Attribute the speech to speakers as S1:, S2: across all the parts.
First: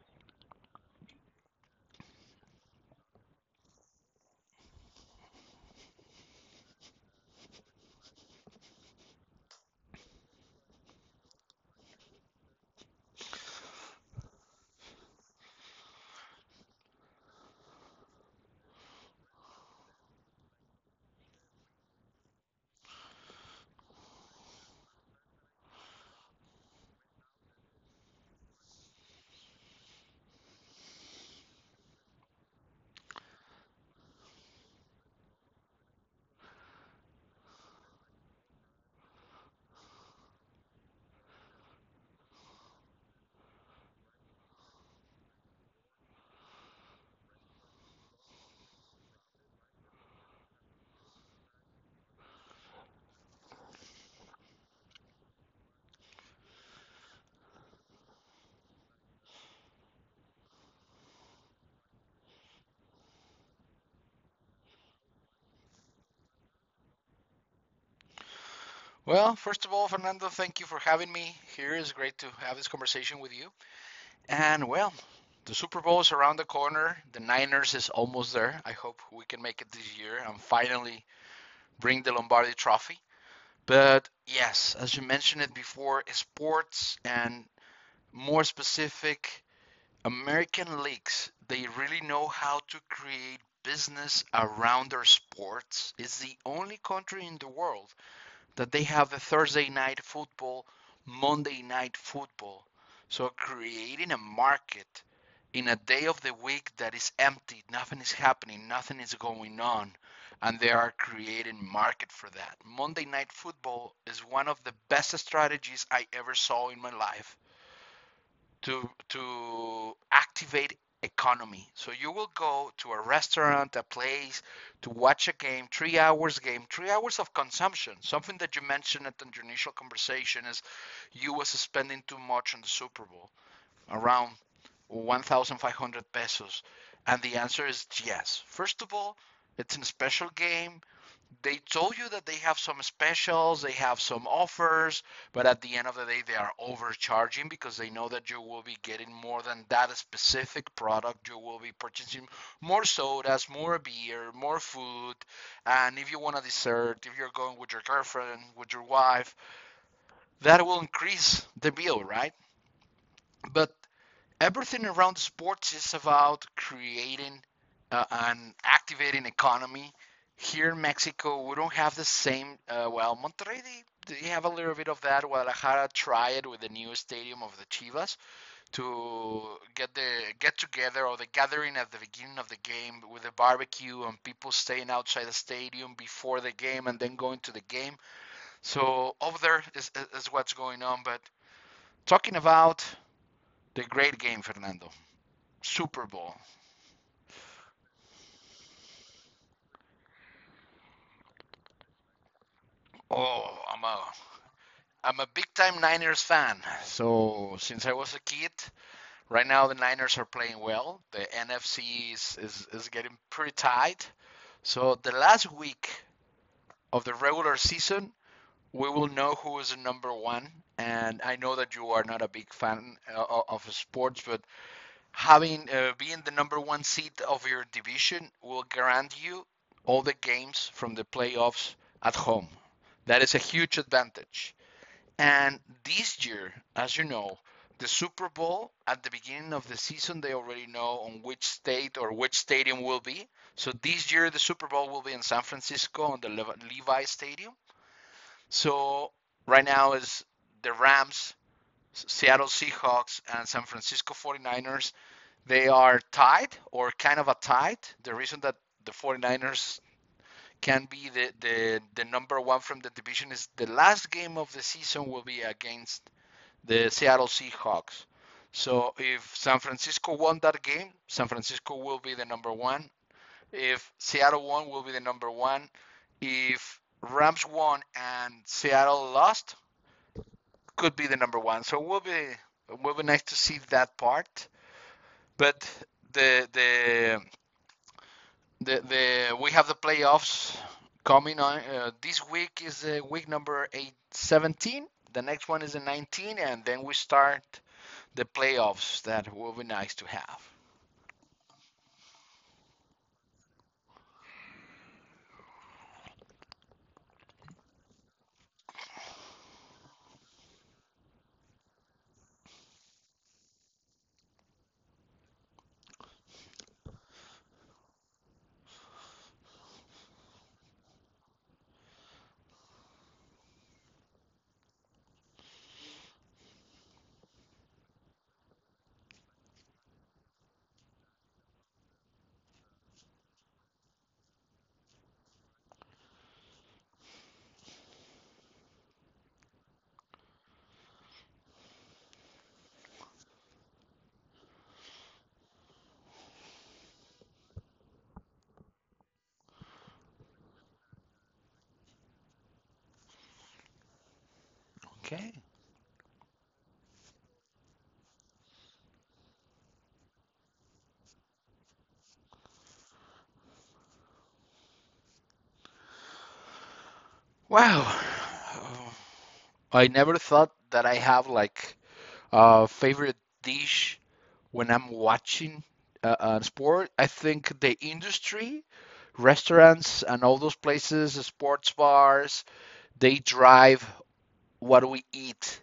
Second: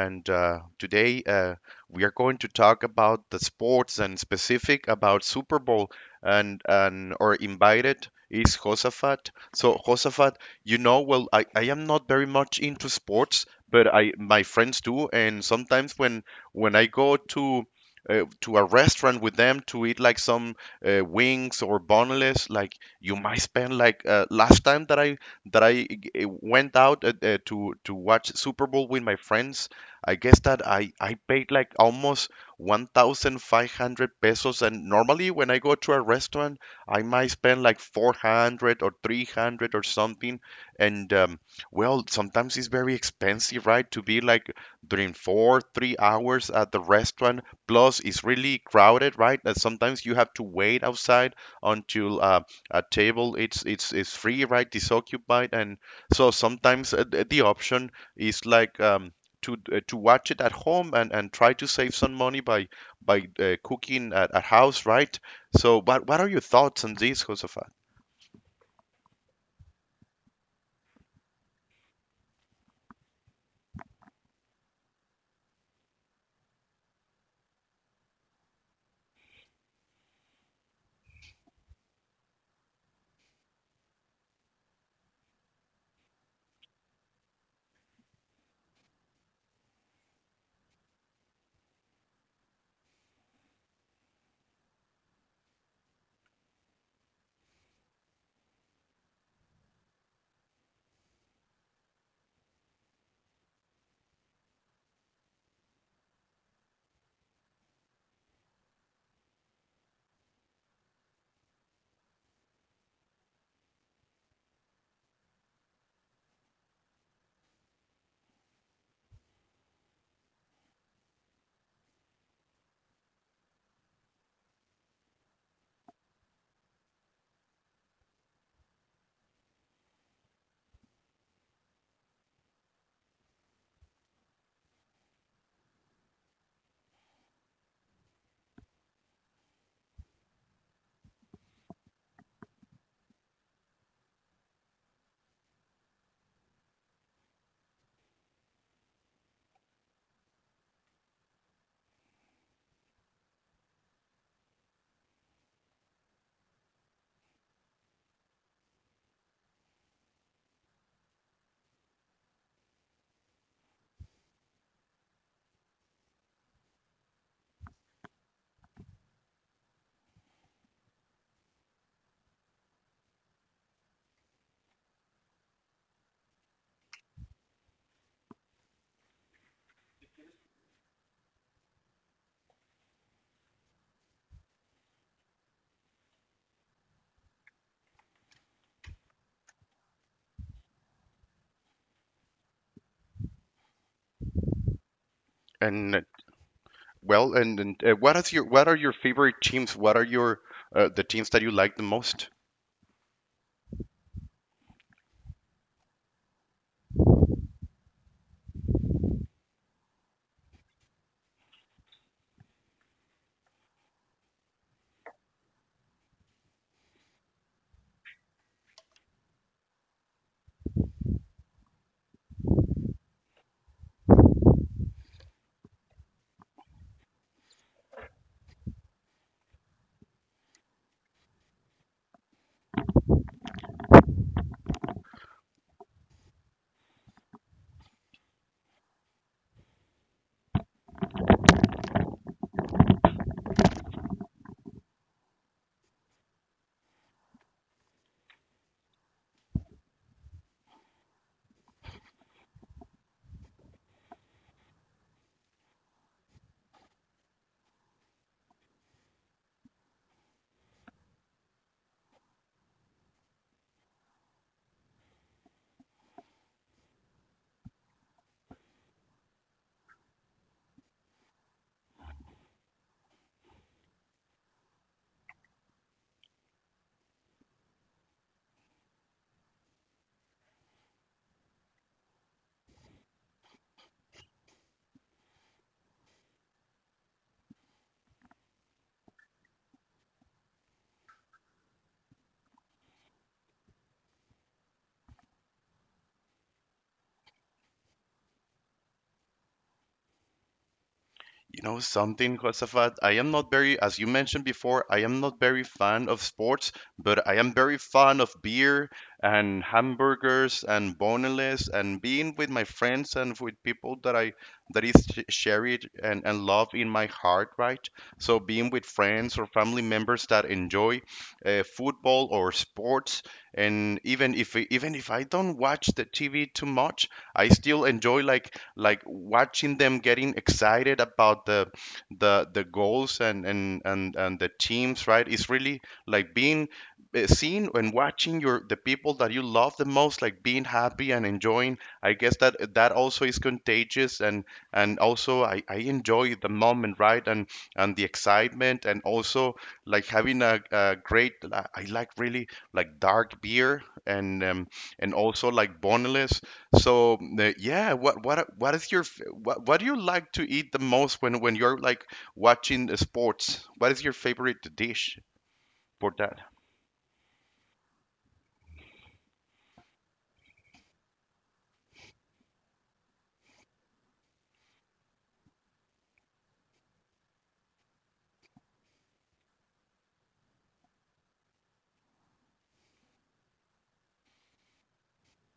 S1: and today we are going to talk about the sports and specific about Super Bowl. And our invited is Josafat. So Josafat, you know, well, I am not very much into sports, but I my friends do, and sometimes when I go to a restaurant with them to eat like some wings or boneless, like you might spend like last time that I went out to watch Super Bowl with my friends. I guess that I paid like almost 1,500 pesos, and normally when I go to a restaurant, I might spend like 400 or 300 or something. And Well, sometimes it's very expensive, right? To be like during four, 3 hours at the restaurant. Plus, it's really crowded, right? And sometimes you have to wait outside until a table it's free, right? Disoccupied. And so sometimes the option is like to watch it at home and try to save some money by cooking at house, right? So what are your thoughts on this, Josafat?
S2: Well, first of all, Fernando, thank you for having me here. It's great to have this conversation with you. And well, the Super Bowl is around the corner. The Niners is almost there. I hope we can make it this year and finally bring the Lombardi Trophy. But yes, as you mentioned it before, sports and more specific American leagues, they really know how to create business around their sports. It's the only country in the world that they have a Thursday night football, Monday night football. So creating a market in a day of the week that is empty, nothing is happening, nothing is going on, and they are creating market for that. Monday night football is one of the best strategies I ever saw in my life to activate economy. So you will go to a restaurant, a place to watch a game, 3 hours game, 3 hours of consumption. Something that you mentioned at the initial conversation is you were spending too much on the Super Bowl, around 1,500 pesos. And the answer is yes. First of all, it's a special game. They told you that they have some specials, they have some offers, but at the end of the day, they are overcharging because they know that you will be getting more than that specific product. You will be purchasing more sodas, more beer, more food, and if you want a dessert, if you're going with your girlfriend, with your wife, that will increase the bill, right? But everything around sports is about creating an activating economy. Here in Mexico, we don't have the same. Well, Monterrey, they have a little bit of that. Guadalajara tried with the new stadium of the Chivas to get the get together or the gathering at the beginning of the game with a barbecue and people staying outside the stadium before the game and then going to the game. So over is what's going on. But talking about the great game, Fernando,
S1: And uh,
S2: Super Bowl.
S1: and what is your what are your favorite teams? What are your the teams that you like the most?
S2: Oh, I'm a I'm a big time Niners fan. So since I was a kid, right now the Niners are playing well. The NFC is getting pretty tight. So the last week of the regular season, we will know who is the number one. And I know that you are not a big fan of sports, but having being the number one seed of your division will grant you all the games from the playoffs at home. That is a huge advantage. And this year, as you know, the Super Bowl at the beginning of the season, they already know on which state or which stadium will be. So this year, the Super Bowl will be in San Francisco on the Levi Stadium. So right now is the Rams, Seattle Seahawks, and San Francisco 49ers. They are tied or kind of a tied. The reason that the 49ers can be the number one from the division is the last game of the season will be against the Seattle Seahawks. So if San Francisco won that game, San Francisco will be the number one. If Seattle won, will be the number one. If Rams won and Seattle lost, could be the number one. So it will be nice to see that part. But the the the we have the playoffs coming on. This week is week number 8 17. The next one is the 19, and then we start the playoffs that will be nice to have.
S1: You know something, Josafat? I am not very, as you mentioned before, I am not very fan of sports, but I am very fan of beer and hamburgers and boneless and being with my friends and with people that I that is cherished and love in my heart, right? So being with friends or family members that enjoy football or sports and even if I don't watch the TV too much, I still enjoy like watching them getting excited about the goals and the teams, right? It's really like being seeing and watching your the people that you love the most like being happy and enjoying, I guess that that also is contagious, and also I enjoy the moment, right? And the excitement and also like having a great I like really like dark beer and and
S2: Okay.
S1: also like boneless. So yeah, what is your f- what do you like to eat the most when you're like watching the sports? What is your favorite dish for that?
S2: Wow. Uh, I never thought that I have like a favorite dish when I'm watching sport. I think the industry, restaurants, and all those places, sports bars, they drive what we eat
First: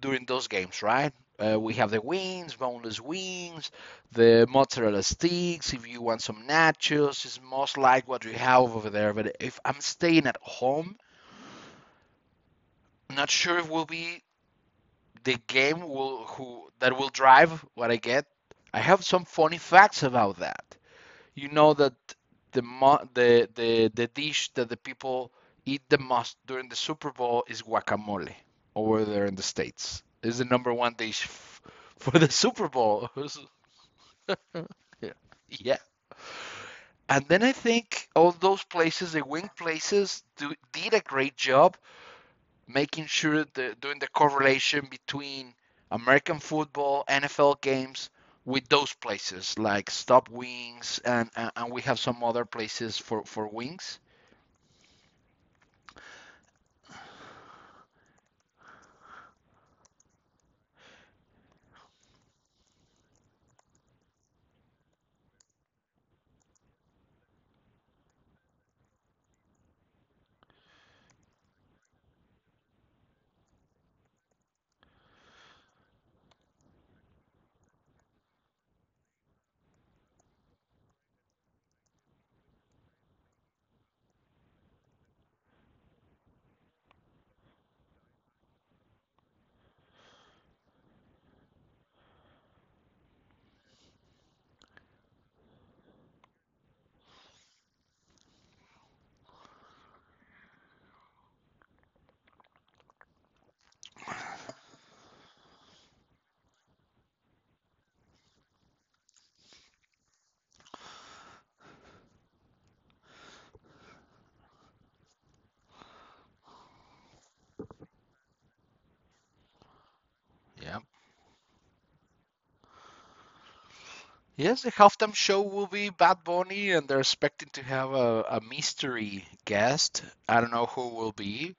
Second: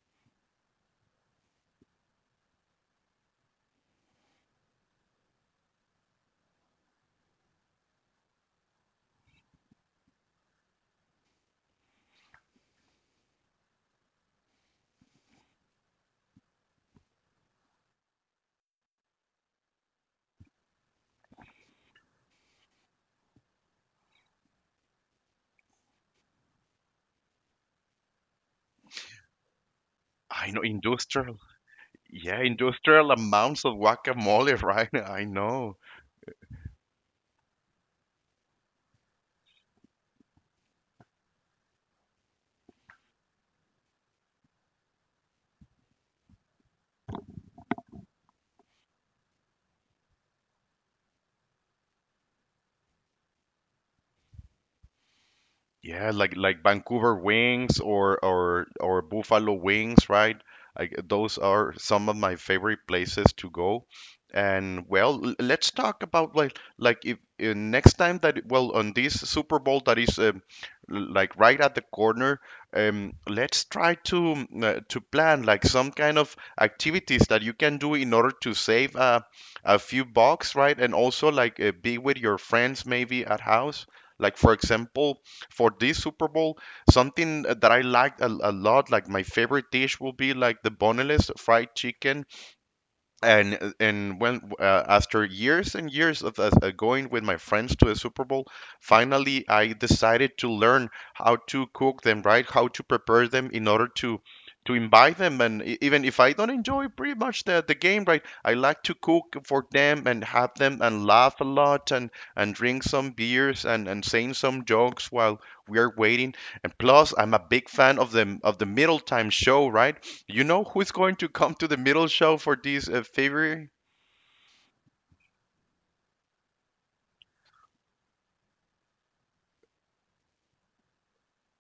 S2: during those games, right? We have the wings, boneless wings, the mozzarella sticks. If you want some nachos, it's most like what we have over there. But if I'm staying at home, I'm not sure if will be the game will who that will drive what I get. I have some funny facts about that. You know that the dish that the people eat the most during the Super Bowl is guacamole over there in the states. It's the
S1: I know,
S2: number one dish
S1: industrial.
S2: for the
S1: Yeah,
S2: Super Bowl.
S1: industrial amounts of guacamole, right?
S2: Yeah.
S1: I
S2: Yeah.
S1: know.
S2: And then I think all those places, the wing places, did a great job making sure the doing the correlation between American football, NFL games with those places like Stop Wings, and and we have some other places for wings.
S1: Yeah, like Vancouver wings or Buffalo wings, right? Like those are some of my favorite places to go. And well, let's talk about like if, next time that, well, on this Super Bowl that is like right at the corner, let's try to to plan like some kind of activities that you can do in order to save a few bucks, right? And also like be with your friends maybe at house. Like for example, for this Super Bowl, something that I liked a lot, like my favorite dish will be like the boneless fried chicken, and when after years and years of going with my friends to the Super Bowl, finally I decided to learn how to cook them, right? How to prepare them in order to invite them, and even if I don't enjoy pretty much the game, right? I like to cook for them and have them and laugh a lot and drink some beers and saying some jokes while we are waiting. And plus, I'm a big fan of the middle time show, right? You know
S2: Yeah.
S1: who's going to come to the middle show for this February?
S2: Yes, the halftime show will be Bad Bunny, and they're expecting to have a mystery guest. I don't know who will be.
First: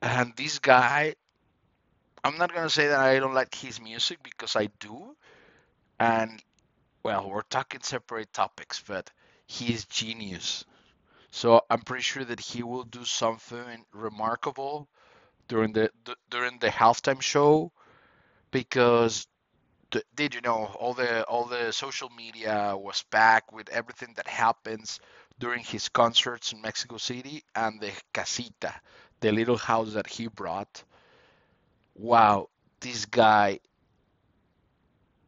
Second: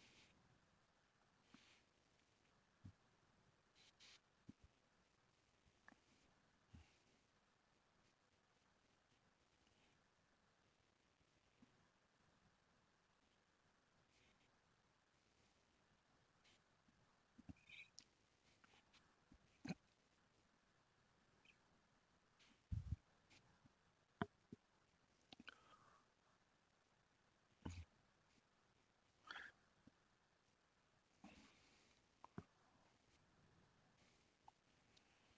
S2: And this guy, I'm not going to say that I don't like his music because I do. And, well, we're talking separate topics, but he is genius. So I'm pretty sure that he will do something remarkable during during the halftime show because did you know all the social media was packed with everything that happens during his concerts in Mexico City and the casita, the little house that he brought. Wow, this guy,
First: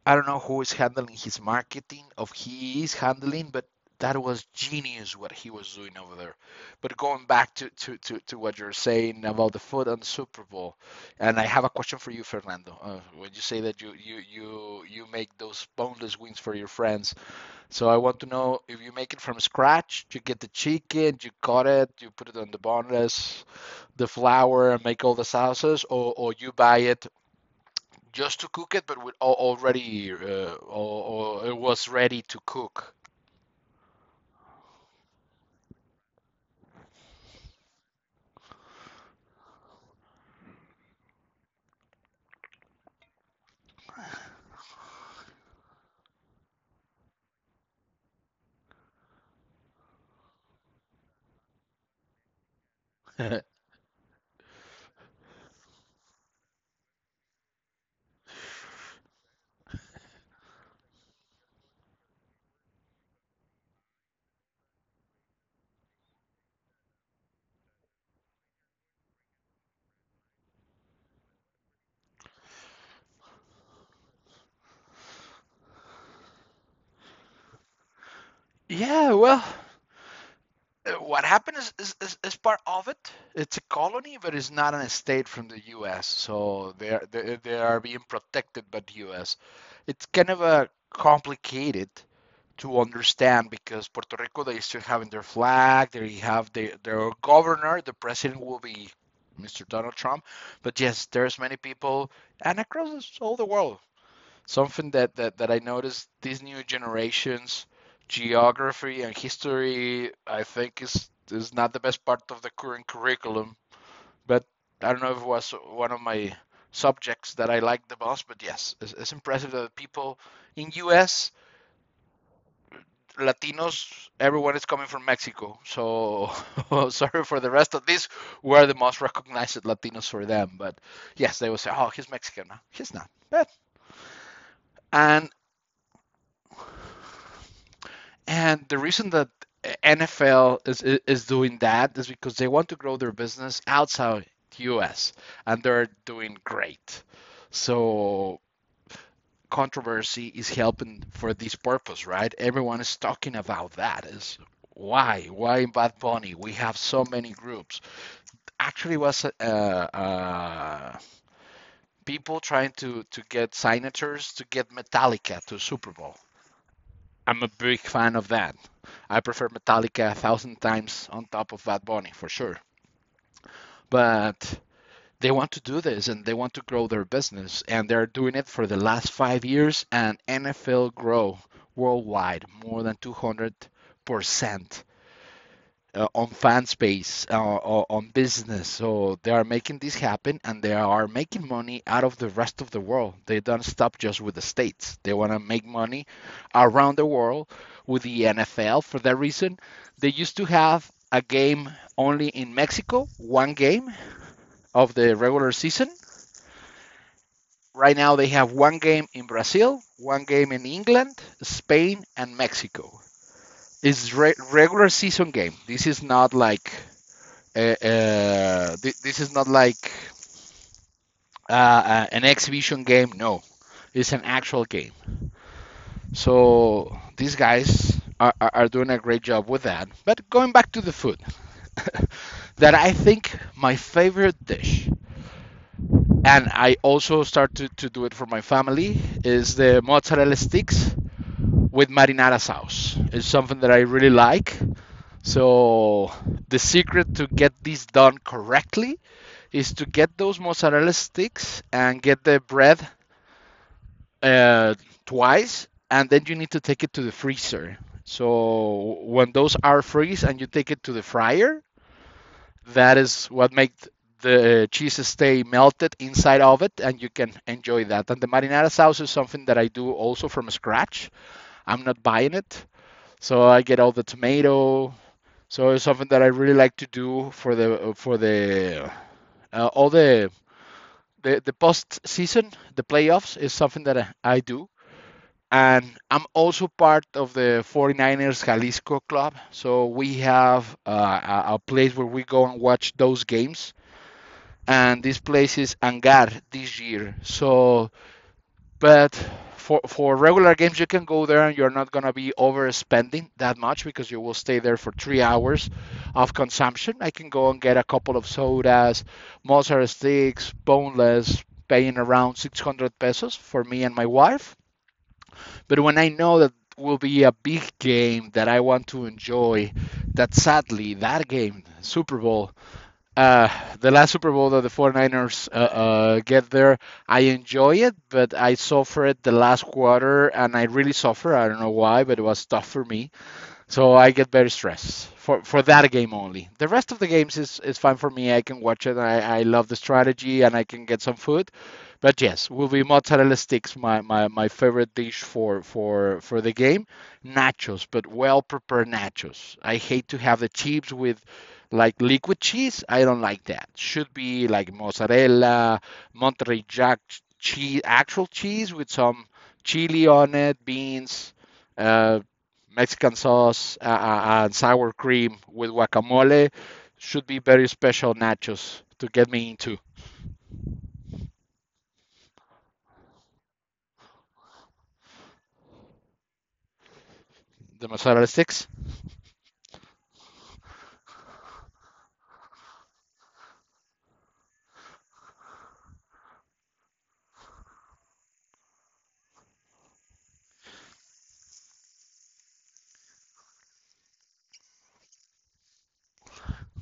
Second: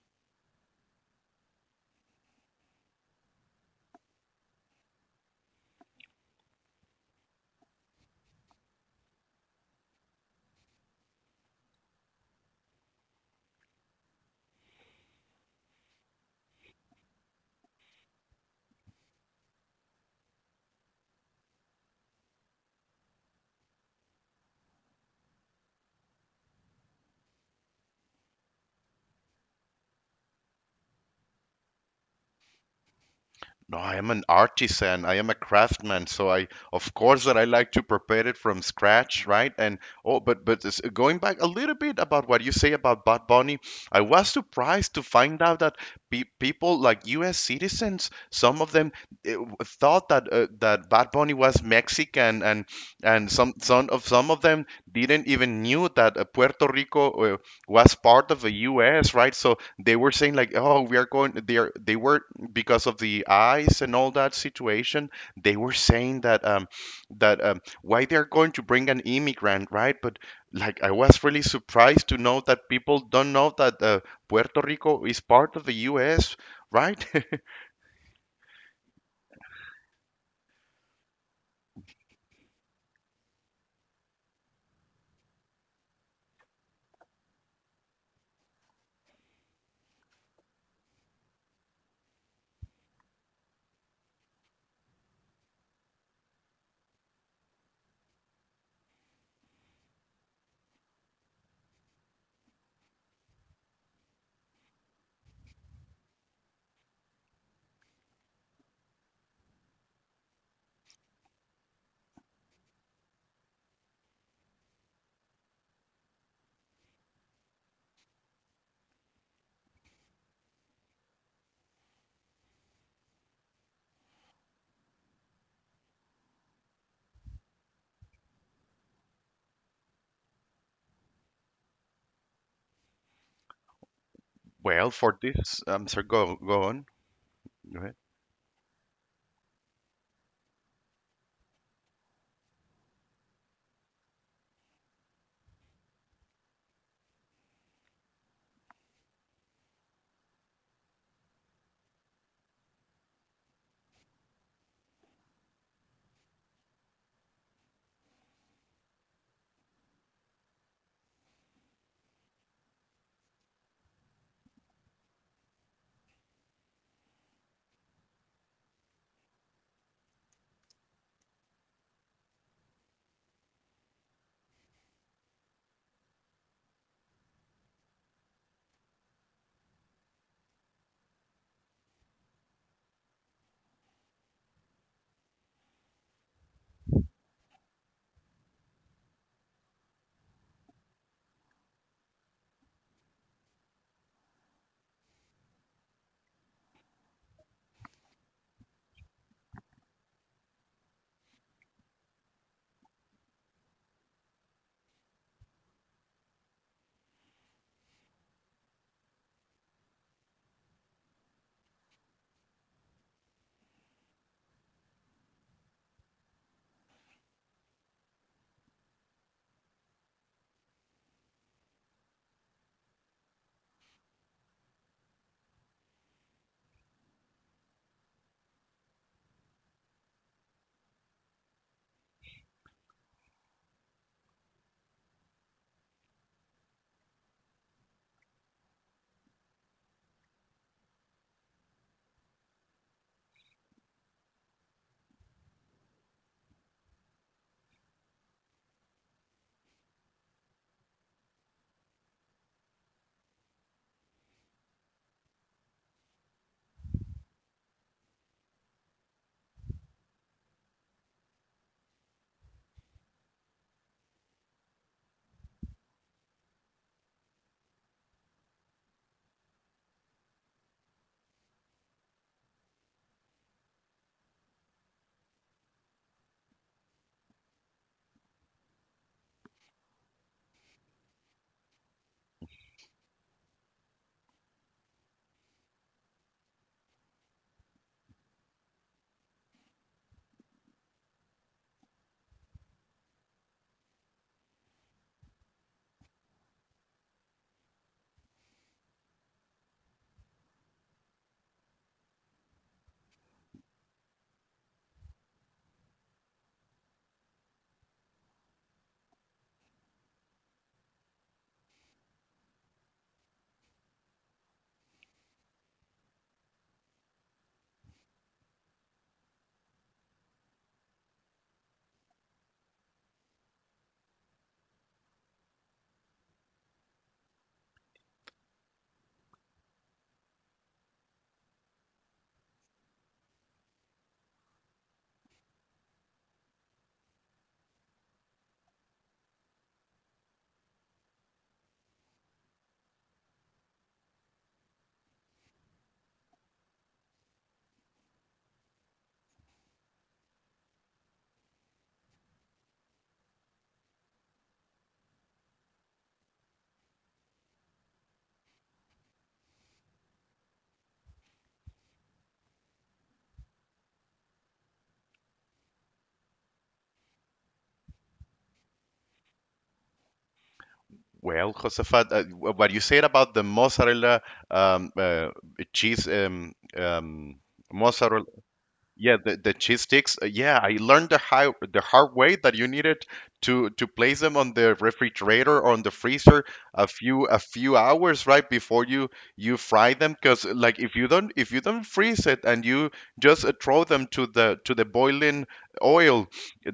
S2: I don't know who is handling his marketing, if he is handling, but that was genius what he was doing over there. But going back to what you're saying about the food and the Super Bowl, and I have a question for you, Fernando. When you say that you make those boneless wings for your friends, so I want to know if you make it from scratch, you get the chicken, you cut it, you put it on the boneless, the flour, and make all the sauces, or you buy it just to cook it, but with or it was ready to cook.
S1: No, I am an artisan. I am a craftsman, so I, of course, that I like to prepare it from scratch, right? And oh, but going back a little bit about what you say about Bad Bunny, I was surprised to find out that pe people like U.S. citizens, some of them thought that that Bad Bunny was Mexican, and and some of them didn't even knew that Puerto Rico was part of the U.S., right? So they were saying like, oh, we are going. They are, they were, because of the eyes and all that situation, they were saying that why they're going to bring an immigrant, right? But like I was really surprised to know that people don't know that Puerto Rico is part of the U.S., right?
S2: Yeah, well, what happened is, is part of it. It's a colony, but it's not an estate from the U.S., so they are, they are being protected by the U.S. It's kind of a complicated to understand because Puerto Rico they still have their flag, they have their governor, the president will be Mr. Donald Trump, but yes, there's many people and across all the world, something that I noticed these new generations, geography and history, I think is not the best part of the current curriculum. But I don't know if it was one of my subjects that I liked the most. But yes, it's impressive that people in U.S. Latinos, everyone is coming from Mexico. So sorry for the rest of this, we're the most recognized Latinos for them. But yes, they will say, oh, he's Mexican. No, he's not. But,
S1: Well, for
S2: and
S1: this, I'm sorry, go, go on. Go ahead.
S2: and the reason that NFL is doing that is because they want to grow their business outside the U.S. and they're doing great. So controversy is helping for this purpose, right? Everyone is talking about that. Is why in Bad Bunny we have so many groups. Actually, was uh, people trying to get signatures to get Metallica to Super Bowl. I'm a big fan of that. I prefer Metallica a thousand times on top of Bad Bunny for sure. But they want to do this and they want to grow their business and they're doing it for the last 5 years and NFL grow worldwide more than 200 percent on fan space or on business. So they are making this happen and they are making money out of the rest of the world. They don't stop just with the States. They want to make money around the world with the NFL. For that reason, they used to have a game only in Mexico, one game of the regular season. Right now, they have one game in Brazil, one game in England, Spain, and Mexico. It's regular season game. This is not like this is not like an exhibition game. No, it's an actual game. So these guys are, are doing a great job with that. But going back to the food, that I think my favorite dish, and I also start to do it for my family, is the mozzarella sticks with marinara sauce. It's something that I really like. So the secret to get this done correctly is to get those mozzarella sticks and get the bread uh, twice, and then you need to take it to the freezer. So when those are freeze and you take it to the fryer, that is what makes the cheese stay melted inside of it and you can enjoy that. And the marinara sauce is something that I do also from scratch. I'm not buying it. So I get all the tomato. So it's something that I really like to do for the all the post season, the playoffs is something that do. And I'm also part of the Niners Jalisco Club. So we have a place where we go and watch those games. And this place is Angar this year. But for regular games, you can go there and you're not gonna be overspending that much because you will stay there for 3 hours of consumption. I can go and get a couple of sodas, mozzarella sticks, boneless, paying around 600 pesos for me and my wife. But when I know that will be a big game that I want to enjoy, that sadly that game, Super Bowl, uh, the last Super Bowl that the Niners get there, I enjoy it, but I suffered the last quarter and I really suffer. I don't know why, but it was tough for me, so I get very stressed for that game only. The rest of the games is fine for me. I can watch it. I love the strategy and I can get some food. But yes, will be mozzarella sticks my favorite dish for the game. Nachos, but well prepared nachos. I hate to have the chips with like liquid cheese. I don't like that. Should be like mozzarella, Monterey Jack cheese, actual cheese with some chili on it, beans, uh, Mexican sauce, and sour cream with guacamole. Should be very special nachos to get me into
S1: Well, Josefat, what you said about the mozzarella um, uh, cheese,
S2: the mozzarella
S1: mozzarella,
S2: sticks.
S1: yeah, the cheese sticks. Yeah, I learned the high, the hard way that you needed to place them on the refrigerator or on the freezer a few hours right before you you fry them. Because like if you don't, if you don't freeze it and you just throw them to the boiling oil,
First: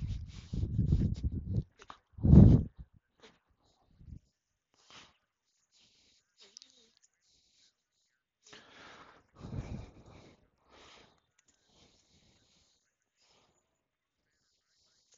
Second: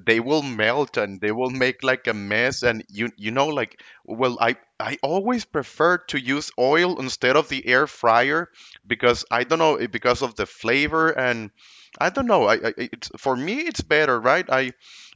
S1: they will melt and they will make like a mess. And you know like, well, I always prefer to use oil instead of the air fryer because I don't know, because of the flavor, and I don't know. I it's for me it's better, right? I,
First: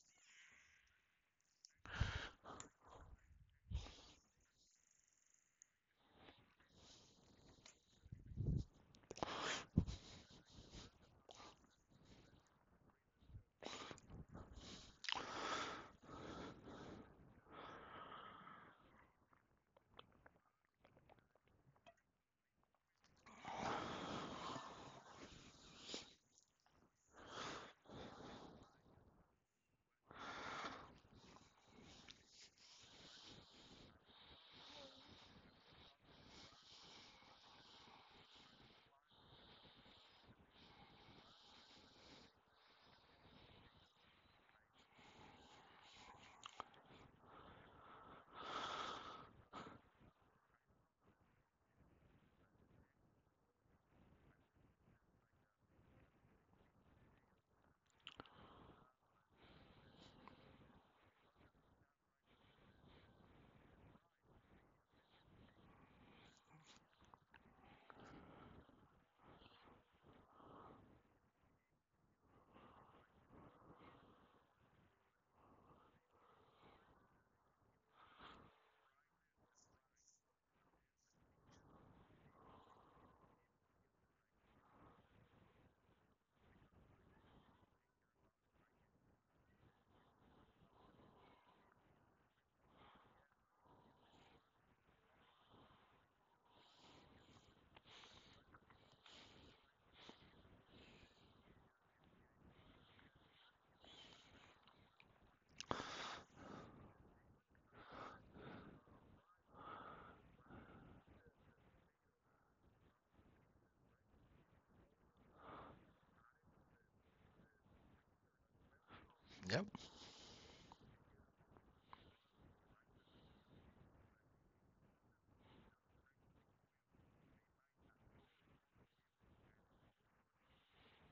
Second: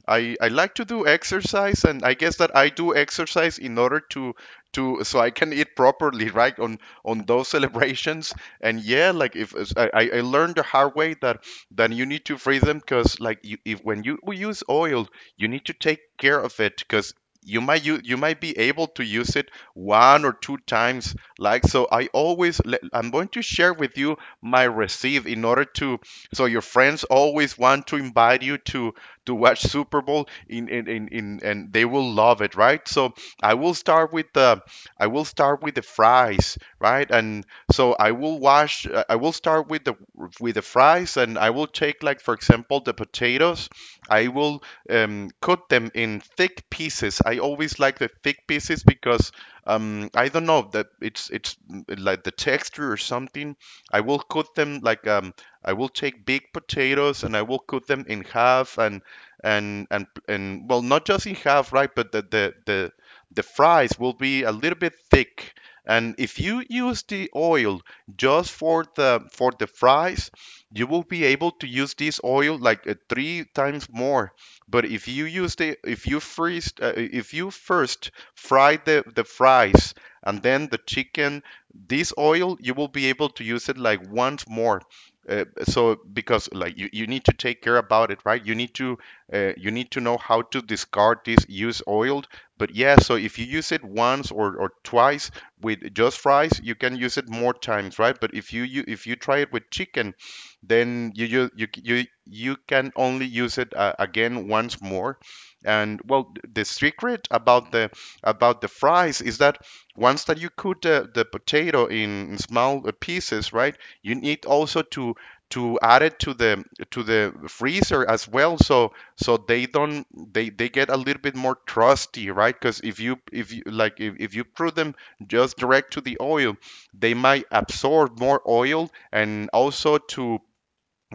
S1: I I like to do exercise, and I guess that I do exercise in order to so I can eat properly, right? On those celebrations. And yeah, like if I learned the hard way that that you need to freeze them, because like you, if when you use oil, you need to take care of it because. You might you might be able to use it one or two times, like. So I always I'm going to share with you my receipt in order to so your friends always want to invite you to watch Super Bowl in and they will love it, right? So I will start with the I will start with the fries, right? And so I will wash I will start with the fries, and I will take like for example the potatoes. I will cut them in thick pieces. I always like the thick pieces because I don't know that it's like the texture or something. I will cut them like I will take big potatoes and I will cut them in half and well, not just in half, right? But the fries will be a little bit thick. And if you use the oil just for the fries, you will be able to use this oil like three times more. But if you use the if you freeze if you first fry the fries and then the chicken, this oil you will be able to use it like once more. So because like you need to take care about it, right? You need to you need to know how to discard this used oil. But yeah, so if you use it once or twice with just fries, you can use it more times, right? But if you if you try it with chicken, then you can only use it again once more. And well, the secret about the fries is that once that you cook the potato in small pieces, right? You need also to add it to the freezer as well, so so they
S2: Yep.
S1: don't they get a little bit more trusty, right? Because if you like, if you put them just direct to the oil, they might absorb more oil, and also to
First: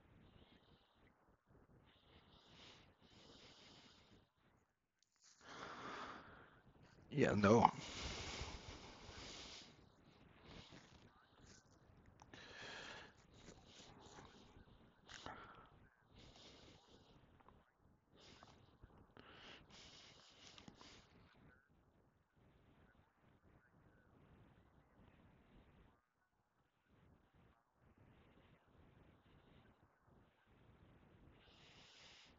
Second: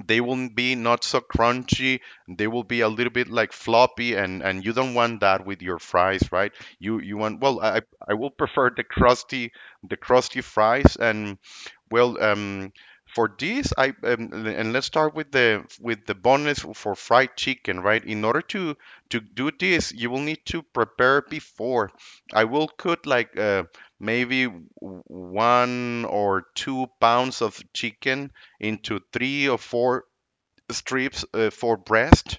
S1: they will be not so crunchy, they will be a little bit like floppy, and you don't want that with your fries, right? You
S2: Yeah,
S1: want, well,
S2: no.
S1: I will prefer the crusty fries. And well, for this I and let's start with the bonus for fried chicken, right? In order to do this, you will need to prepare before I will cook like maybe 1 or 2 pounds of chicken into 3 or 4 strips for breast.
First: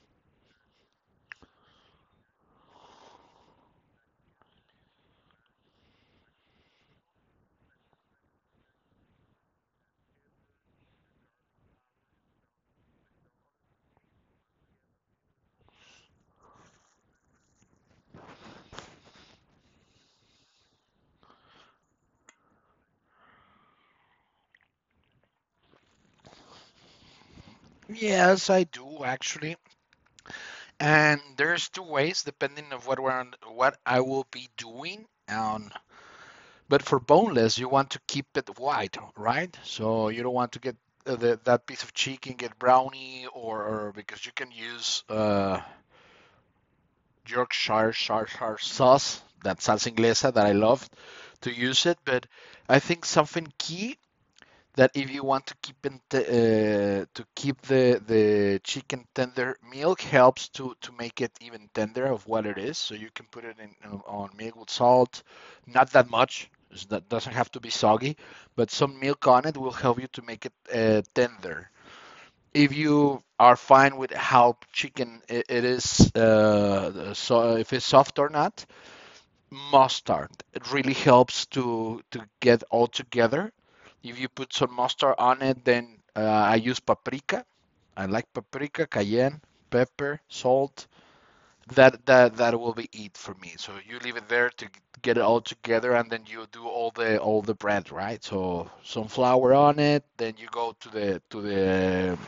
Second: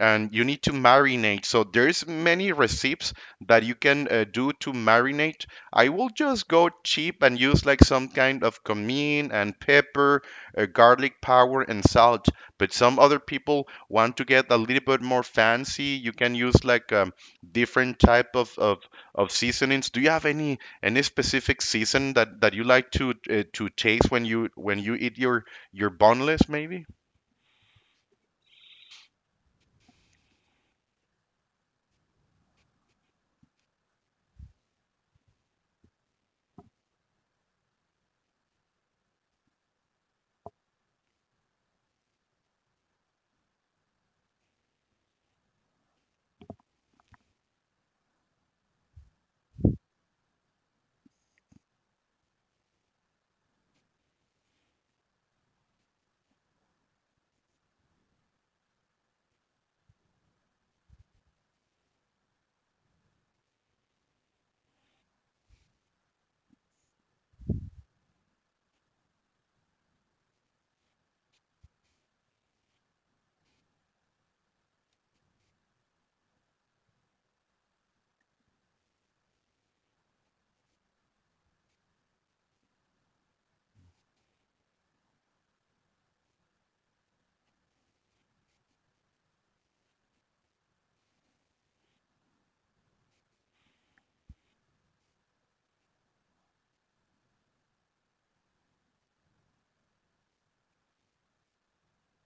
S1: And you need to marinate, so there's many recipes that you can do to marinate. I will just go cheap and use like some kind of cumin and pepper, garlic powder and salt. But some other people want to get a little bit more fancy, you can use like different type of seasonings. Do you have any specific season that you like to taste when you eat your boneless maybe.
S2: Yes, I do actually. And there's two ways depending of what we're on, what I will be doing on. But for boneless, you want to keep it white, right? So you don't want to get that piece of chicken get brownie, or because you can use Yorkshire shar sauce, that salsa inglesa that I love to use it. But I think something key, that if you want to keep the chicken tender, milk helps to make it even tender of what it is. So you can put it in on milk with salt, not that much. It's doesn't have to be soggy, but some milk on it will help you to make it tender if you are fine with how chicken it is, so if it's soft or not, mustard. It really helps to get all together. If you put some mustard on it, then I use paprika. I like paprika, cayenne, pepper, salt. That will be it for me. So you leave it there to get it all together, and then you do all the bread, right? So some flour on it, then you go to the to the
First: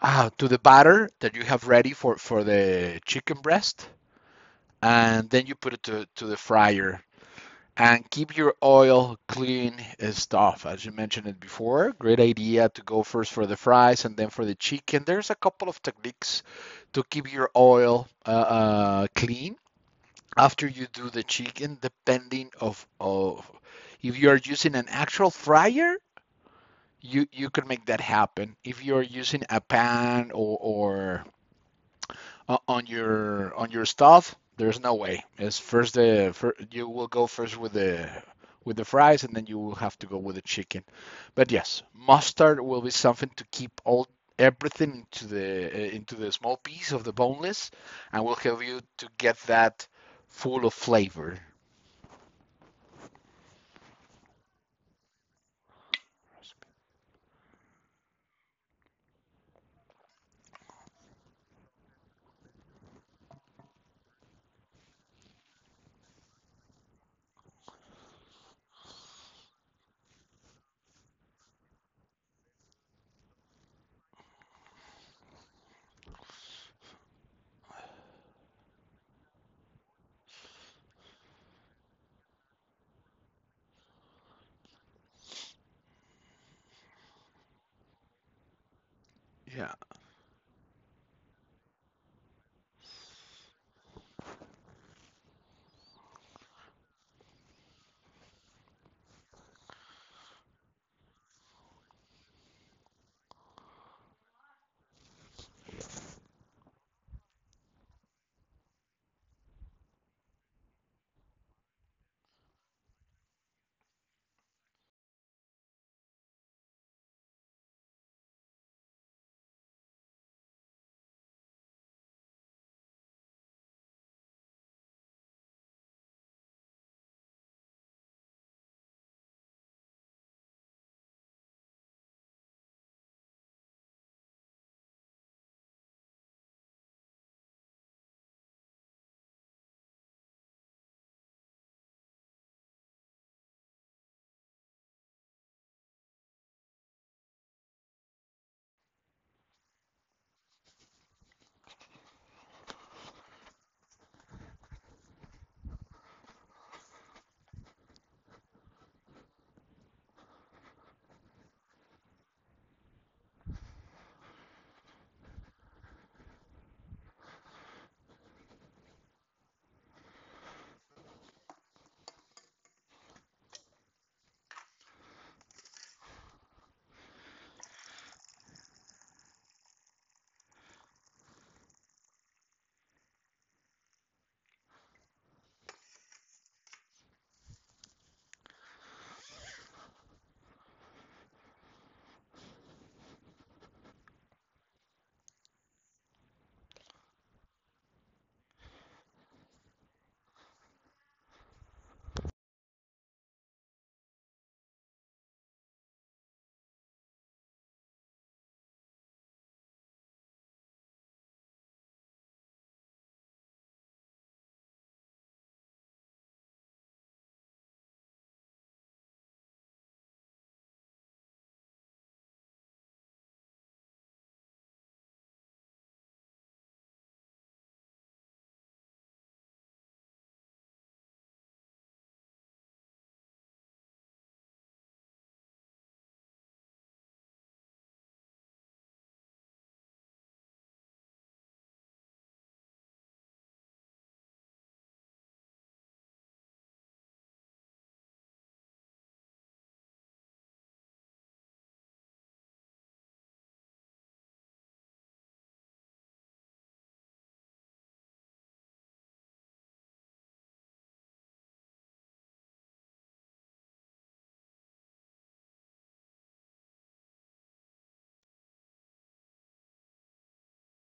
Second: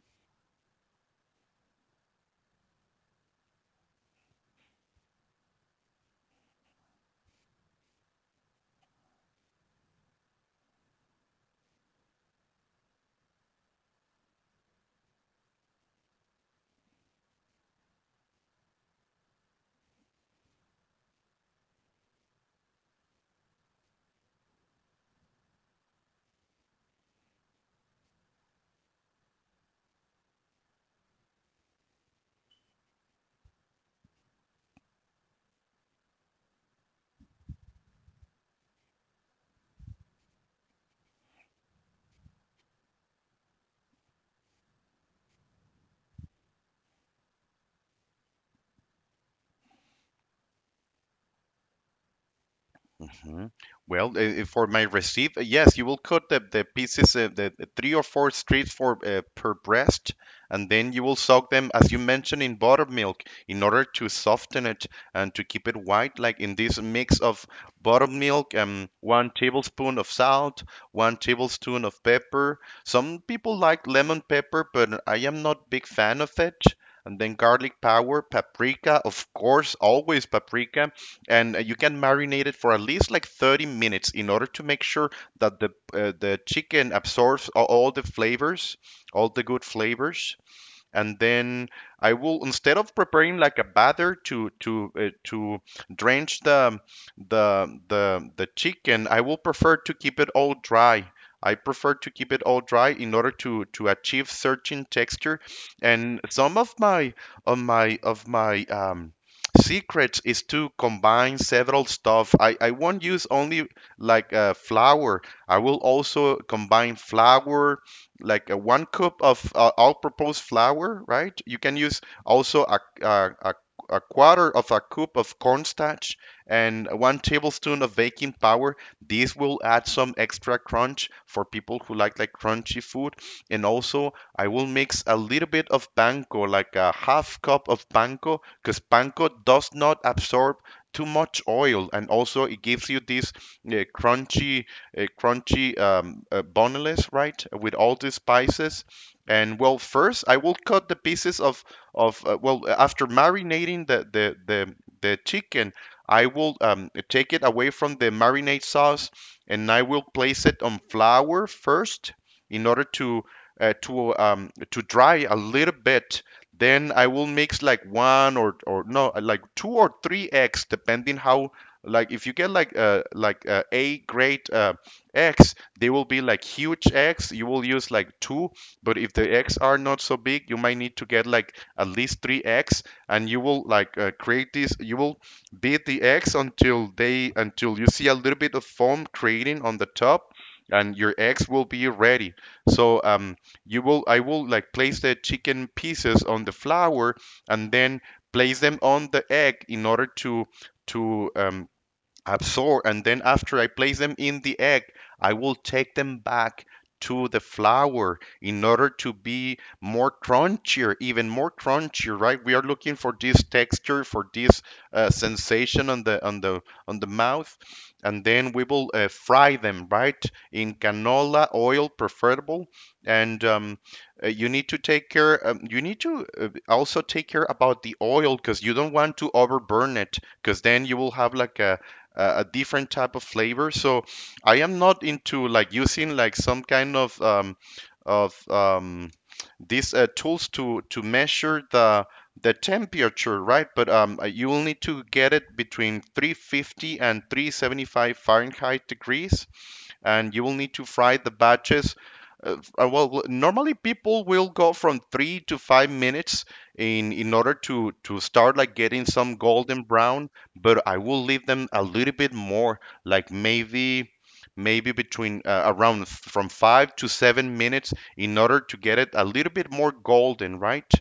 S2: uh, to the batter that you have ready for the chicken breast, and then you put it to the fryer. And keep your oil clean stuff, as you mentioned it before. Great idea to go first for the fries and then for the chicken. There's a couple of techniques to keep your oil clean after you do the chicken, of if you are using an actual fryer, you can make that happen. If you're using a pan, or on your stuff, there's no way. It's first the fir you will go first with the fries, and then you will have to go with the chicken. But yes, mustard will be something to keep all everything into the small piece of the boneless, and will help you to get that full of flavor.
S1: Hmm. Well, for my receipt, yes, you will cut the pieces, the three or four strips for per breast, and then you will soak them, as you mentioned, in buttermilk in order to soften it and to keep it white. Like in this mix of buttermilk, one tablespoon of salt, one tablespoon of pepper. Some people like lemon pepper, but I am not big fan of it. And then garlic powder, paprika, of course, always paprika, and you can marinate it for at least like 30 minutes in order to make sure that the chicken absorbs all the flavors, all the good
S2: Yeah.
S1: flavors, and then I will, instead of preparing like a batter to drench the the chicken. I will prefer to keep it all dry. I prefer to keep it all dry in order to achieve certain texture. And some of my of my of my um secrets is to combine several stuff. I won't use only like flour. I will also combine flour like a one cup of all purpose flour, right? You can use also a quarter of a cup of cornstarch and one tablespoon of baking powder. This will add some extra crunch for people who like crunchy food. And also, I will mix a little bit of panko, like a half cup of panko, because panko does not absorb too much oil, and also it gives you this uh, crunchy crunchy boneless, right, with all the spices. And well, first I will cut the pieces of well, after marinating the chicken, I will take it away from the marinade sauce and I will place it on flour first in order to to dry a little bit. Then I will mix like one or no like two or three eggs, depending how, like if you get like a great X, they will be like huge X. You will use like two, but if the X are not so big, you might need to get like at least three X, and you will like create this. You will beat the X until they until you see a little bit of foam creating on the top, and your eggs will be ready. So you will I will like place the chicken pieces on the flour and then place them on the egg in order to to um, absorb, and then after I place them in the egg, I will take them back to the flour in order to be more crunchier, even more crunchier, right? We are looking for this texture, for this sensation on the on the mouth. And then we will fry them, right, in canola oil preferable. And you need to take care, you need to also take care about the oil, because you don't want to overburn it, because then you will have like a different type of flavor. So I am not into like using like some kind of of um, these tools to measure the temperature, right? But you will need to get it between 350 and 375 Fahrenheit degrees, and you will need to fry the batches. Well, normally people will go from 3 to 5 minutes in order to start like getting some golden brown, but I will leave them a little bit more, like maybe between around from 5 to 7 minutes in order to get it a little bit more golden, right?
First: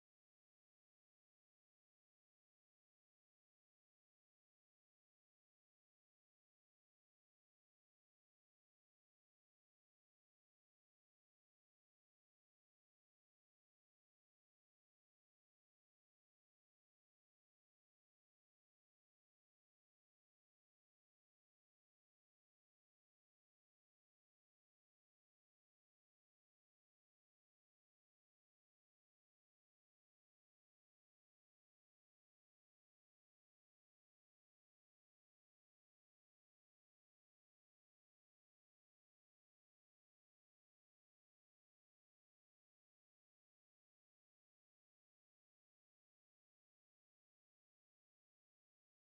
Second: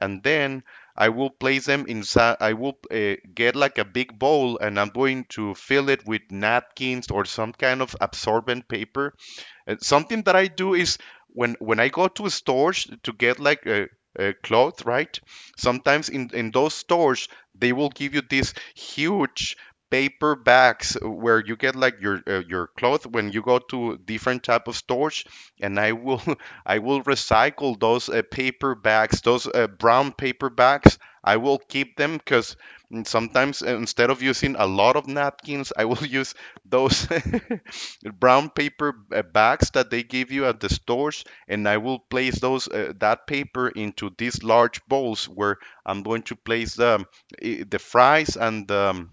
S1: And then I will place them inside. I will get like a big bowl, and I'm going to fill it with napkins or some kind of absorbent paper. And something that I do is, when I go to stores to get like a cloth, right? Sometimes in those stores they will give you these huge paper bags where you get like your cloth when you go to different type of stores, and I will I will recycle those paper bags, those brown paper bags. I will keep them because sometimes instead of using a lot of napkins, I will use those brown paper bags that they give you at the stores, and I will place those that paper into these large bowls where I'm going to place the the fries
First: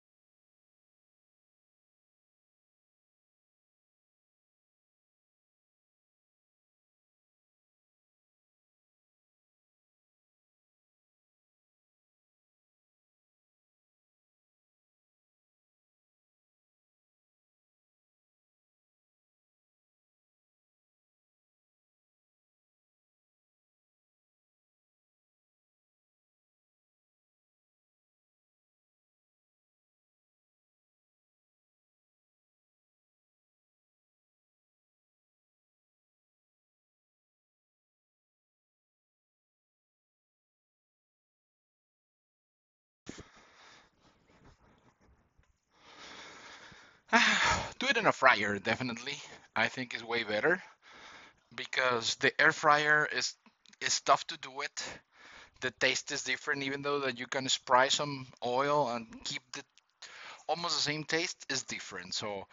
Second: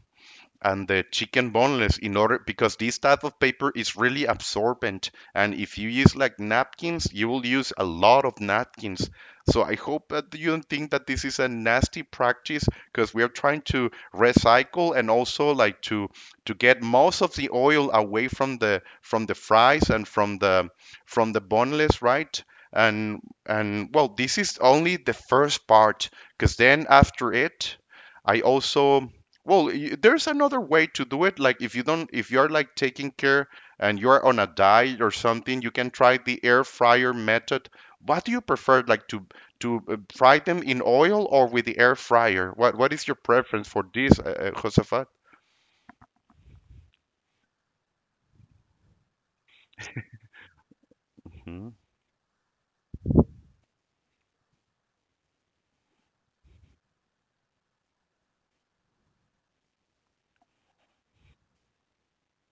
S1: and the chicken boneless, in order, because this type of paper is really absorbent, and if you use like napkins you will use a lot of napkins. So I hope that you don't think that this is a nasty practice, because we are trying to recycle and also like to get most of the oil away from the fries and from the boneless, right? And well, this is only the first part, because then after it I also, well, there's another way to do it. Like if you don't, if you're like taking care and you're on a diet or something, you can try the air fryer method. What do you prefer, like to fry them in oil or with the air fryer? What is your preference for this, Josefat?
S2: Do it in a fryer, definitely. I think is way better because the air fryer is tough to do it, the taste is different, even though that you can spray some oil and keep the, almost the same taste is different. So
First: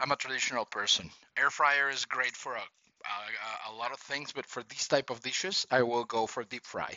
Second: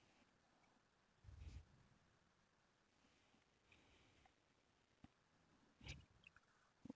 S2: I'm a traditional person. Air fryer is great for a lot of things, but for these type of dishes, I will go for deep fry.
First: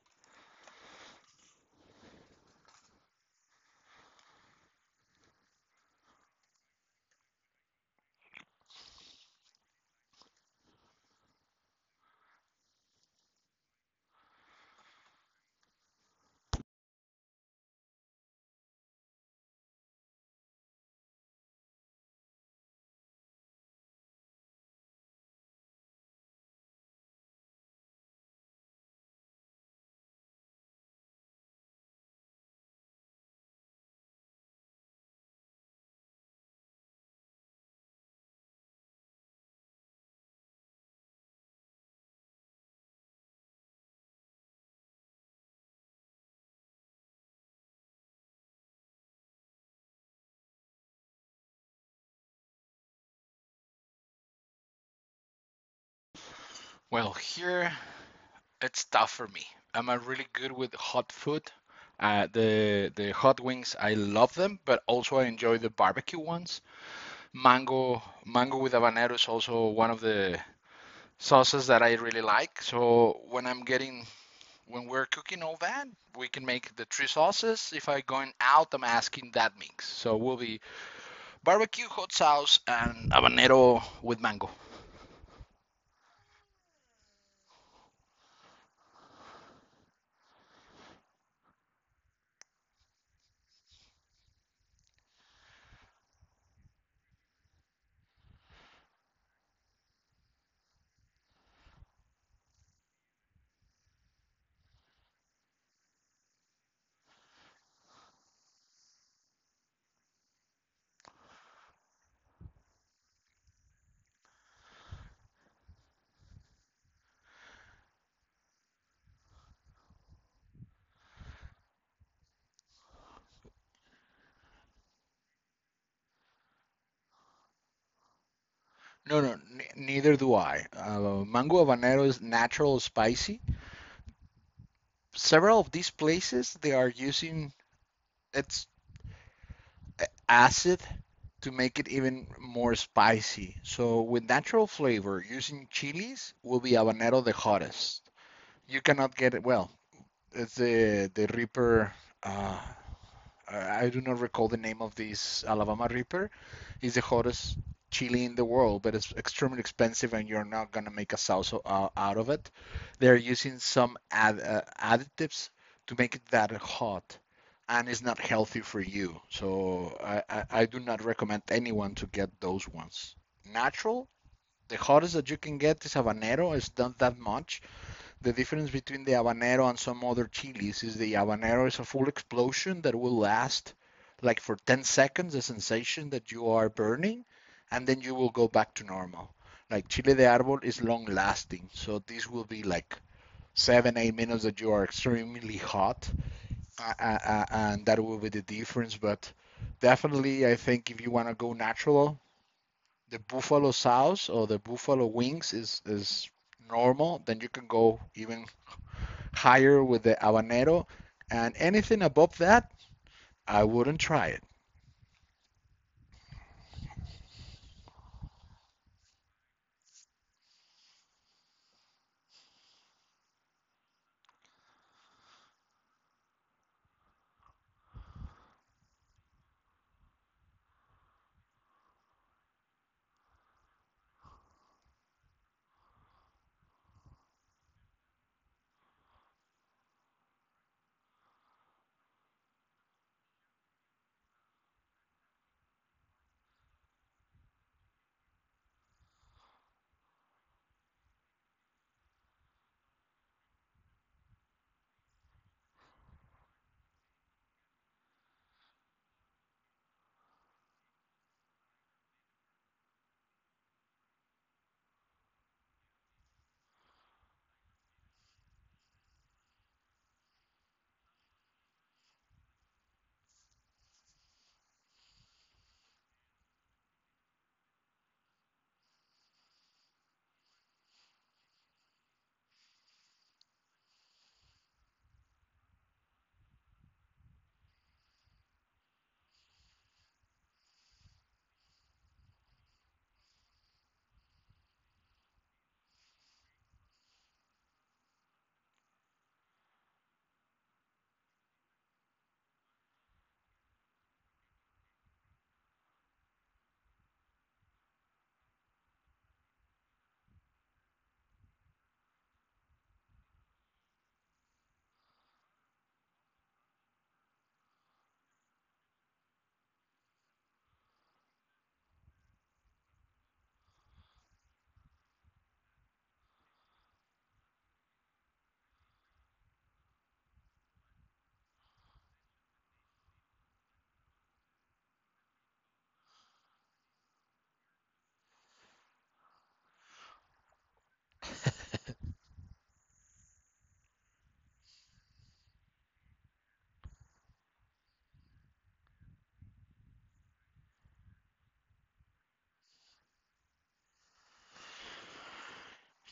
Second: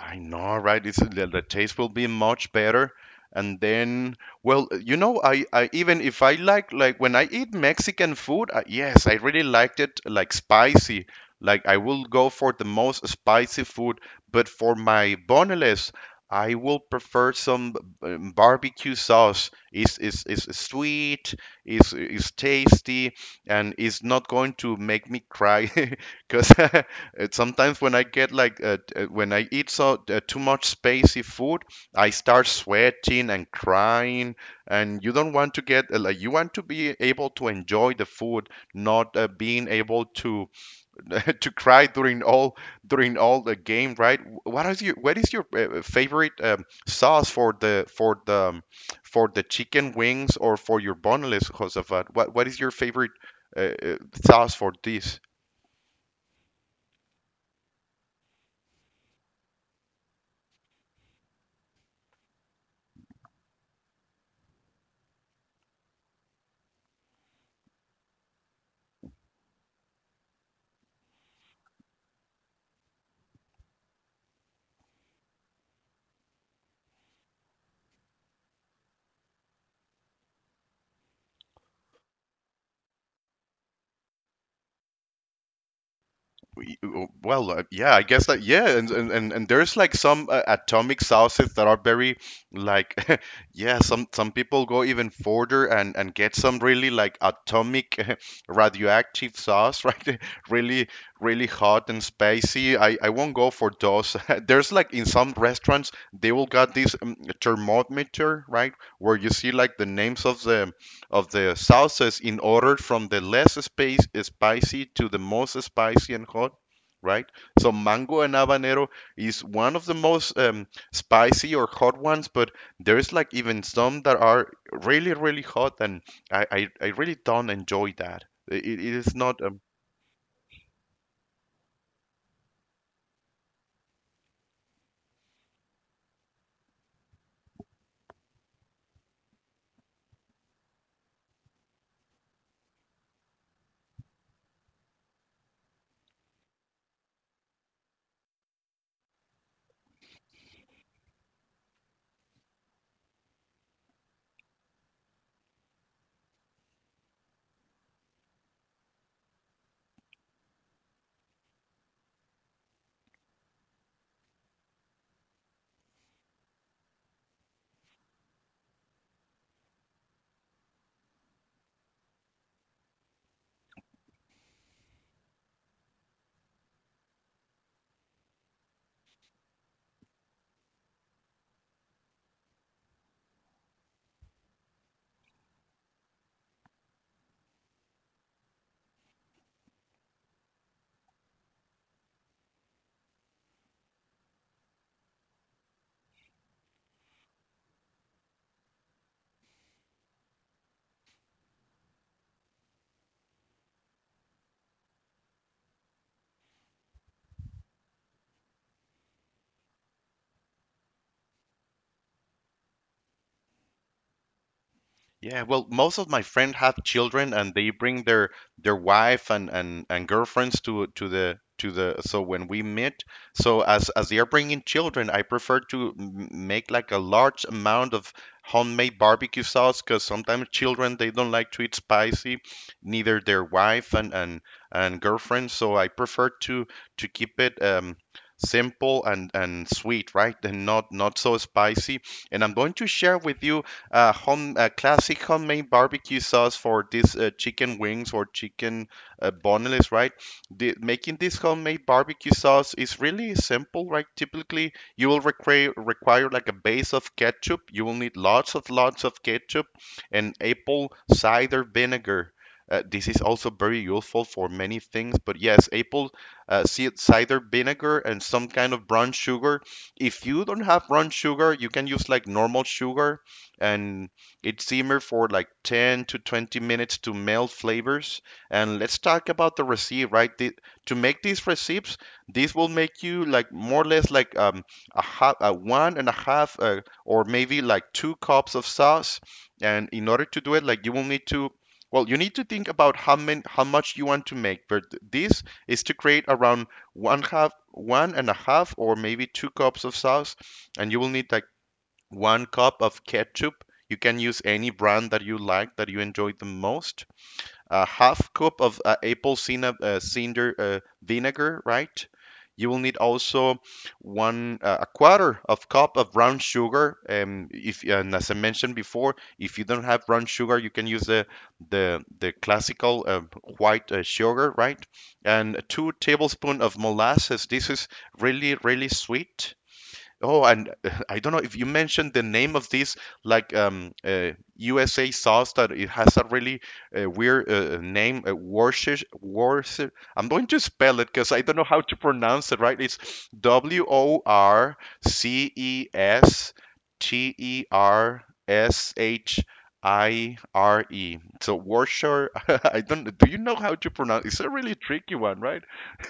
S1: I know, right? It's the taste will be much better. And then, well, you know, I even if I like when I eat Mexican food, I, yes, I really liked it like spicy. Like I will go for the most spicy food, but for my boneless, I will prefer some barbecue sauce. It's sweet, it's tasty, and it's not going to make me cry because it, sometimes when I get like when I eat so too much spicy food, I start sweating and crying, and you don't want to get like you want to be able to enjoy the food, not being able to to cry during all the game, right? What is your favorite sauce for the for the for the chicken wings or for your boneless, Josafat? What is your favorite uh, uh, sauce for this?
S2: Well, here it's tough for me. I'm a really good with hot food. The hot wings, I love them, but also I enjoy the barbecue ones. Mango with habanero is also one of the sauces that I really like. So when I'm getting, when we're cooking all that, we can make the three sauces. If I'm going out, I'm asking that mix. So we will be barbecue, hot sauce, and habanero with mango.
S1: Well, yeah, I guess that yeah, and and there's like some atomic sauces that are very like yeah, some people go even further and get some really like atomic radioactive sauce, right? Really really hot and spicy. I won't go for those. There's like, in some restaurants they will got this thermometer, right? Where you see like the names of the sauces in order from the less spicy to the most spicy and hot, right? So mango and habanero is one of the most spicy or hot ones, but there's like even some that are really, really hot, and I really don't enjoy that. It is
S2: No, no,
S1: not
S2: neither do I. Mango habanero is natural spicy. Several of these places they are using, it's acid to make it even more spicy. So with natural flavor, using chilies will be habanero the hottest. You cannot get it well. It's the Reaper, uh, I do not recall the name of this Alabama Reaper. It's the hottest chili in the world, but it's extremely expensive, and you're not gonna make a salsa out of it. They're using some additives to make it that hot, and it's not healthy for you. So I do not recommend anyone to get those ones. Natural, the hottest that you can get is habanero. It's not that much. The difference between the habanero and some other chilies is the habanero is a full explosion that will last like for 10 seconds, the sensation that you are burning, and then you will go back to normal. Like chile de árbol is long lasting, so this will be like seven, 8 minutes that you are extremely hot, and that will be the difference. But definitely, I think if you want to go natural, the buffalo sauce or the buffalo wings is normal. Then you can go even higher with the habanero, and anything above that, I wouldn't try it.
S1: yeah, well, most of my friends have children, and they bring their wife and girlfriends to the to the, so when we meet, so as they are bringing children, I prefer to make like a large amount of homemade barbecue sauce, because sometimes children they don't like to eat spicy, neither their wife and and girlfriend. So I prefer to keep it simple and sweet, right? And not not so spicy. And I'm going to share with you home classic homemade barbecue sauce for these chicken wings or chicken boneless, right? Making this homemade barbecue sauce is really simple, right? Typically, you will require like a base of ketchup. You will need lots of ketchup and apple cider vinegar. This is also very useful for many things, but yes, apple uh, cider vinegar, and some kind of brown sugar. If you don't have brown sugar, you can use like normal sugar, and it simmer for like 10 to 20 minutes to melt flavors. And let's talk about the recipe, right? To make these recipes, this will make you like more or less like a half, a one and a half, or maybe like two cups of sauce. And in order to do it, like you will need to, well, you need to think about how many, how much you want to make. But this is to create around one half, one and a half, or maybe two cups of sauce, and you will need like one cup of ketchup. You can use any brand that you like that you enjoy the most. A half cup of apple cider vinegar, right? You will need also one a quarter of cup of brown sugar. If and as I mentioned before, if you don't have brown sugar, you can use the classical white sugar, right? And two tablespoons of molasses. This is really really sweet. Oh, and I don't know if you mentioned the name of this USA sauce that it has a really weird name, Worcestershire. Worcester. I'm going to spell it because I don't know how to pronounce it right. It's Worcestershire. So Worcestershire. I don't. Do you know how to pronounce? It's a really tricky one, right?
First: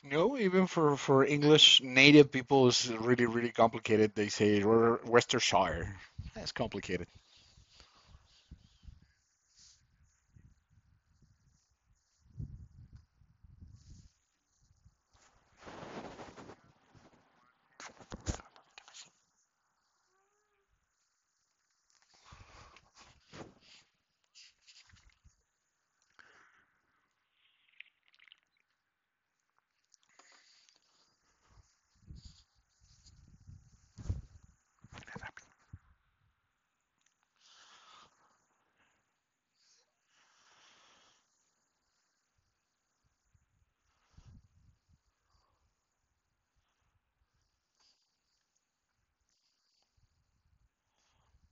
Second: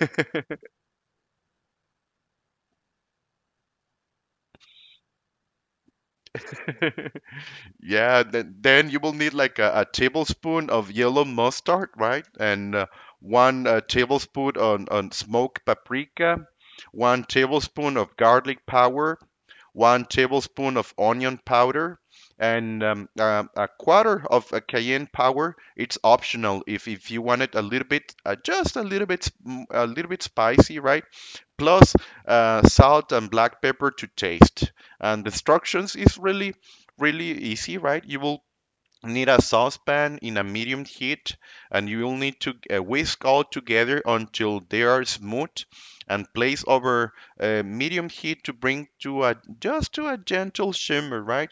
S2: You know, even for English native people, it's really, really complicated. They say Worcestershire. That's complicated.
S1: Yeah, then you will need like a tablespoon of yellow mustard, right? And one tablespoon on smoked paprika, one tablespoon of garlic powder, one tablespoon of onion powder, and a quarter of a cayenne powder. It's optional if you want it a little bit, just a little bit, a little bit spicy, right? Plus salt and black pepper to taste. And the instructions is really, really easy, right? You will need a saucepan in a medium heat and you will need to whisk all together until they are smooth and place over medium heat to bring to a just to a gentle shimmer, right.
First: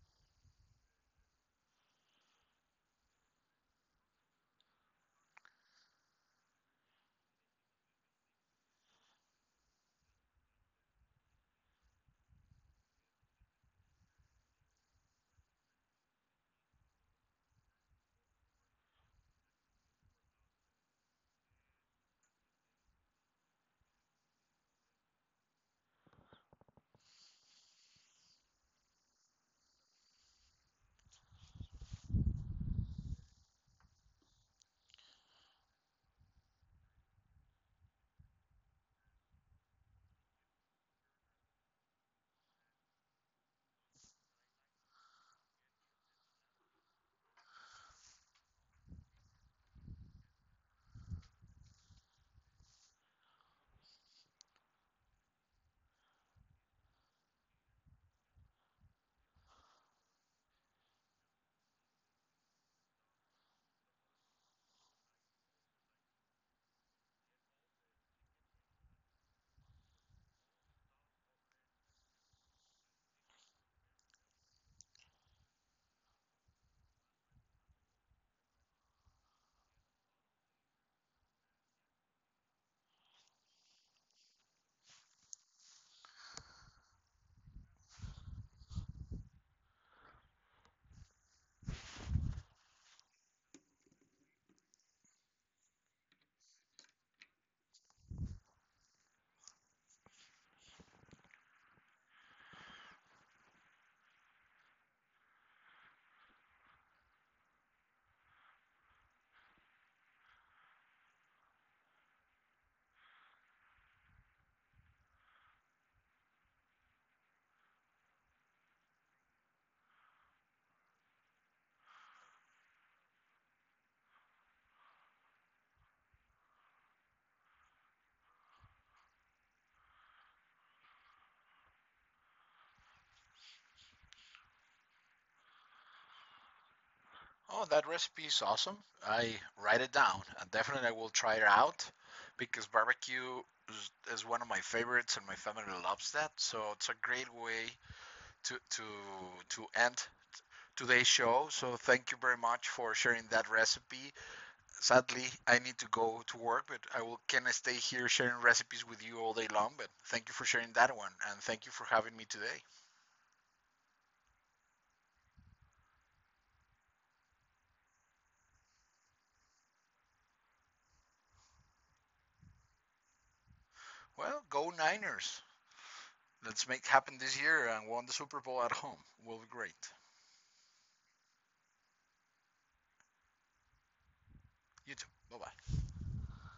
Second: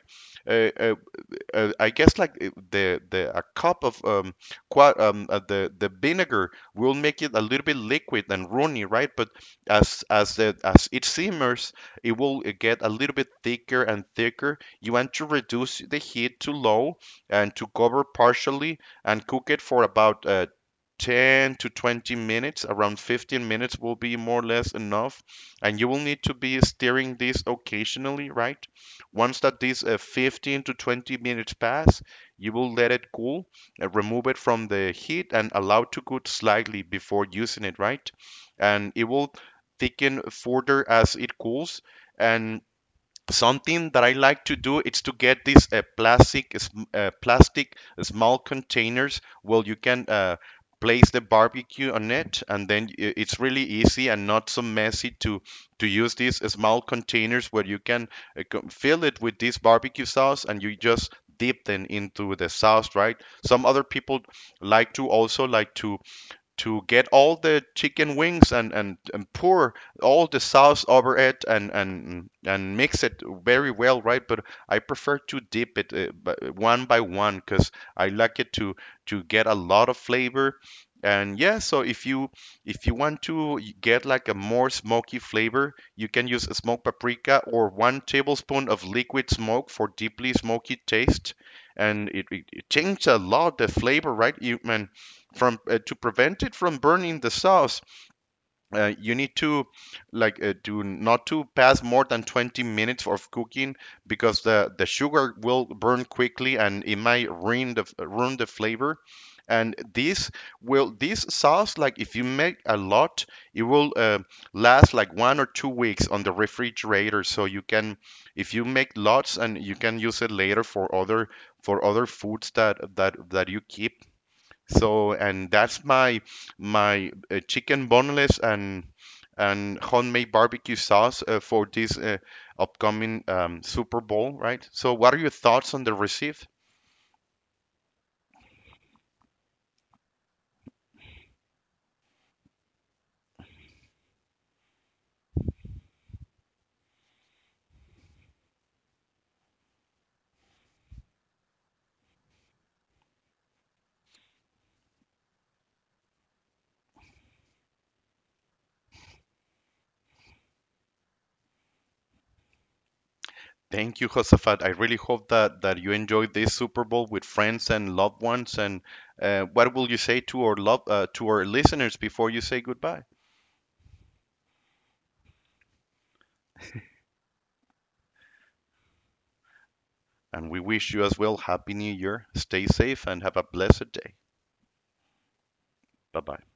S1: uh, uh, I guess like the a cup of qua the vinegar will make it a little bit liquid and runny, right? But as it simmers, it will get a little bit thicker and thicker. You want to reduce the heat to low and to cover partially and cook it for about 10 to 20 minutes, around 15 minutes will be more or less enough. And you will need to be stirring this occasionally, right? Once that these 15 to 20 minutes pass, you will let it cool, remove it from the heat, and allow it to cool slightly before using it, right? And it will thicken further as it cools. And something that I like to do is to get these plastic small containers where you can place the barbecue on it, and then it's really easy and not so messy to use these small containers where you can uh, fill it with this barbecue sauce and you just dip them into the sauce, right? Some other people like to also like to get all the chicken wings and pour all the sauce over it and mix it very well, right? But I prefer to dip it one by one because I like it to get a lot of flavor. And yeah, so if you want to get like a more smoky flavor, you can use a smoked paprika or one tablespoon of liquid smoke for deeply smoky taste. And it changes a lot the flavor, right? You man, from to prevent it from burning the sauce you need to like do not to pass more than 20 minutes of cooking because the sugar will burn quickly and it might ruin the flavor and this will this sauce like if you make a lot it will last like 1 or 2 weeks on the refrigerator so you can if you make lots and you can use it later for other foods that that you keep. So, and that's my chicken boneless and homemade barbecue sauce for this upcoming Super Bowl, right? So, what are your thoughts on the receipt?
S2: Oh, that recipe is awesome. I write it down. And definitely I will try it out because barbecue is one of my favorites and my family loves that. So it's a great way to to to end today's show. So thank you very much for sharing that recipe. Sadly, I need to go to work, but I will, can I stay here sharing recipes with you all day long. But thank you for sharing that one, and thank you for having me today.
S1: Thank you, Josafat. I really hope that you enjoyed this Super Bowl with friends and loved ones. And what will you say to our love to our listeners before you say goodbye?
S2: Well, go Niners! Let's make it happen this year and win the Super Bowl at home. Will be great.
S1: And we wish you as well Happy New Year. Stay safe and have a blessed day.
S2: You too. Bye bye.
S1: Bye bye.